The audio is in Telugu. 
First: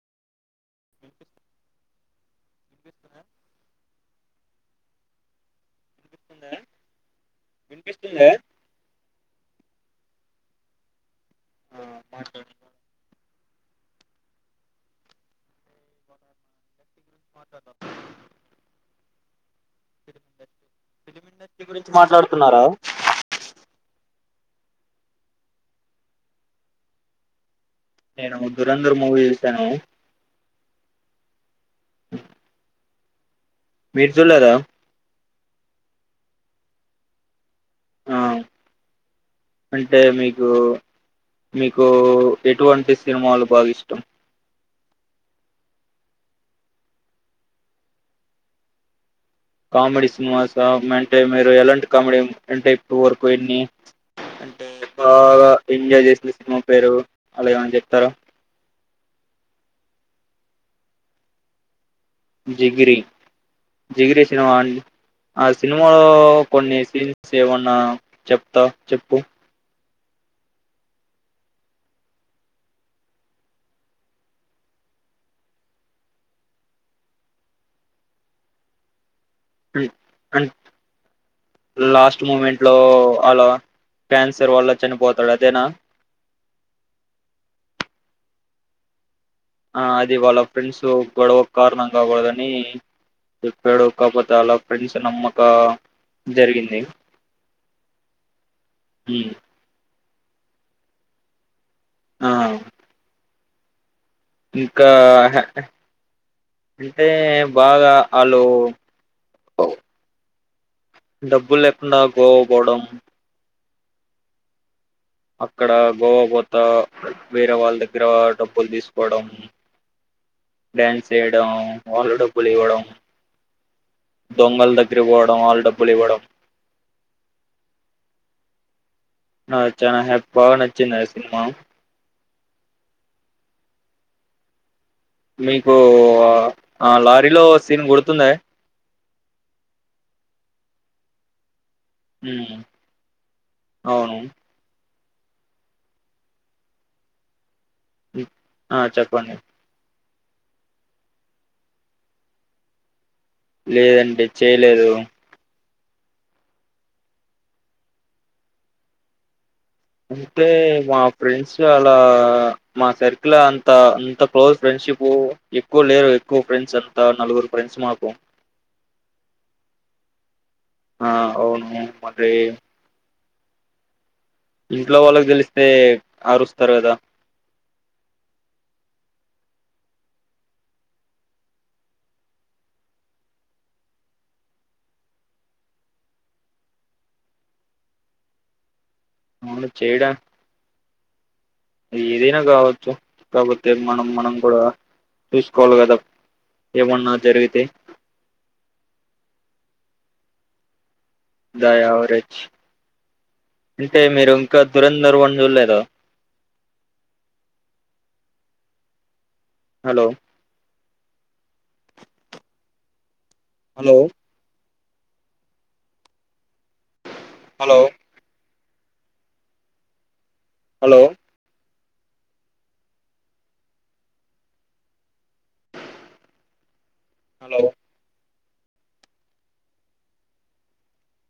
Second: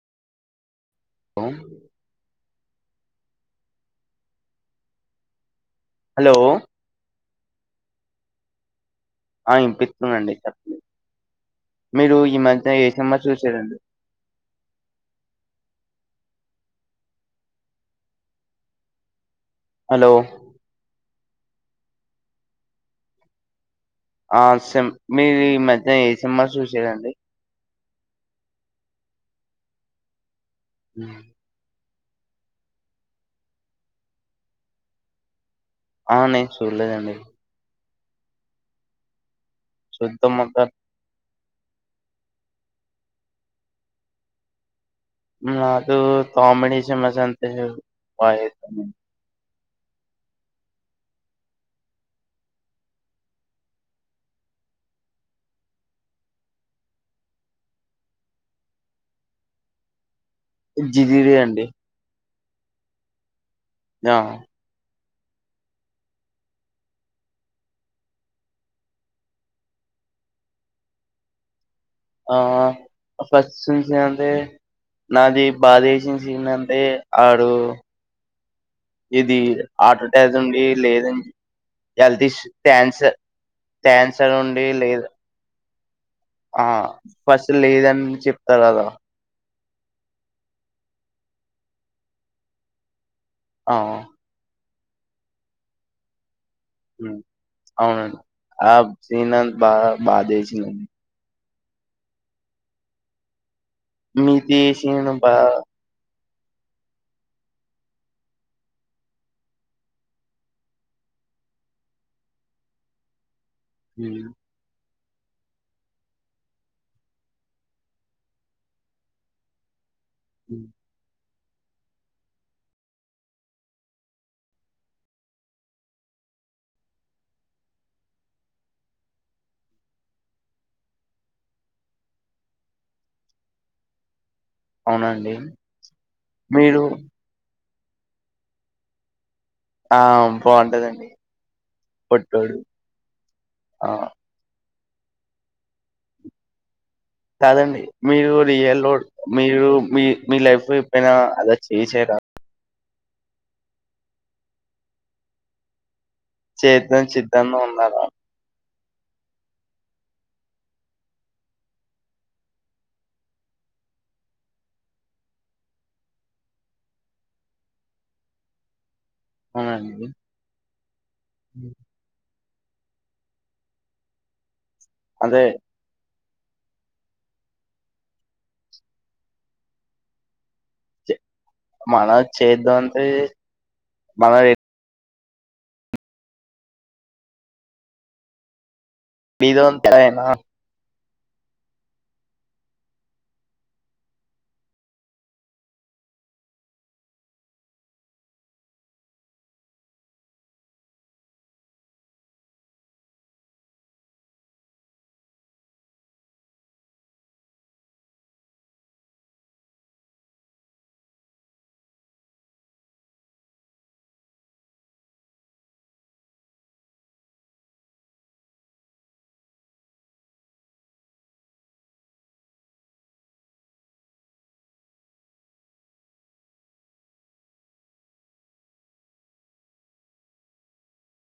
హలో వినిపిస్తుందా హలో వినిపిస్తుందా వినిపిస్తు ఇంద ఆ వినిపితుదండి, చెప్పండి. ఆ మీరు ఈ మాట్లాడు మధ్య ఏ సినిమా చూసిరండి? మాట్లాడదాం హలో వ్యక్తి గురించి మాట్లాడుతున్నారా? ఆ సెమ్. మీరు ఈ మధ్య ఏ సినిమా చూసిరండి? నేను దురధర్ మూవీ చేశాను. ఉమ్ [unintelligible] మీరు చూడలేదా? ఆ నేను చూడలేదండి. ఆ అంటే చూద్దాం మీకు ఒక మీకు ఎటువంటి సినిమాలు బాగా ఇష్టం? నాతూ కామెడీ సినిమాస్ అంటే బాగా ఇష్టం. కామెడీ సినిమాస్ ఆ అంటే మీరు ఎలాంటి కామెడీ అంటే ఇప్పడు వరకు ఎన్ని? అంటే బాగా ఎంజాయ్ చేసిన సినిమా పేరు అలా ఏమాన్న చెప్తారా? జిగిరి అండి జిగిరి ఆ జిగిరి సినిమా అండి. ఆ సినిమాలో కొన్ని సీన్స్ ఏమన్నా చెప్తా చెప్పు. ఆ ఫస్ట్ నుంచి అంటే నాది బాధ చేసిన సన్ అంటే ఆడు ఇది ఉమ్, ఆటోటైజమ్ అండ్ ఉండి లేద జేప్ లాస్ట్ యాల్తీష్ మూమెంట్ లో క్యాన్సర్ అలా క్యాన్సర్ ఉండి వల్ల లేద చనిపోతాడు అదేనా ఆ ఫస్ట్ లేదని చెప్తారు, అదా? ఆ అది వాళ్ళ ఫ్రెండ్స్ గొడవక్ కారణం కాకూడదని. ఆ చెప్పడు కాకపోతే అల్లక్? అె స నమ్మకా మ్ అవునండి ఆ ఉమ్, శ్రీనాంత్ బా... బాదేసిందండి. ఆ ఇంకా మీతేశినాం బా హ- అంటే బాగా ఆళ్లు డబ్బులు లేకుండా, గోవా పోవడం. నిన్న అక్కడ గోవా పోత, వేరే వాళ్ల దగ్గర డబ్బులు తీసుకోవడం. డ్యాన్స్ ఏయడ వాళ్ల డబ్బులివ్వడం, దొంగల్ దగ్గరికి వోవడం, వాళ్ల డబ్బులివ్వడం. ఆ చానా హ్యాప్ బాగా నచ్చింది, అయ్యా సినిమా. అవునండి మీకు మీరు ఆ లారీలో వస్తు సీన్ గుర్తుందయ్యే? ఆ పొట్టోడు ఉమ్, ఆ అవును కాదండి మీరు ఆ రియల్ లోడ్ చెప్పండి మీరు మీ మీ లైఫ్ లో ఎప్పుడైనా అలా చేశారా లేదండి చెయ్యలేదు చేద్దాం చేద్దాం లో ఉన్నదా అంటే మా ఫ్రెండ్స్ అలా మా సర్కిల్ అంత అంత క్లోజ్ ఫ్రెండ్షిప్ ఎక్కువ లేరు ఎక్కువ ఫ్రెండ్స్ అంతా నలుగురు ఫ్రెండ్స్ మాకు అవునండి ఆ అవును మీకు మరి ఇంట్లో వాళ్ళకి అదే తెెలిస్తే ఆరుస్తారు కదా మనం చేద్దాం అంటే మనం అవును చేయడా ఇదొంతయేనా ఏదైనా కావచ్చు కాకపోతే మనం మనం కూడా చూసుకోవాలి కదా ఏమన్నా జరిగితే ద యావరేజ్ అంటే మీరు ఇంకా దురంధర్ వన్ చూడలేదా hello hello hello hello hello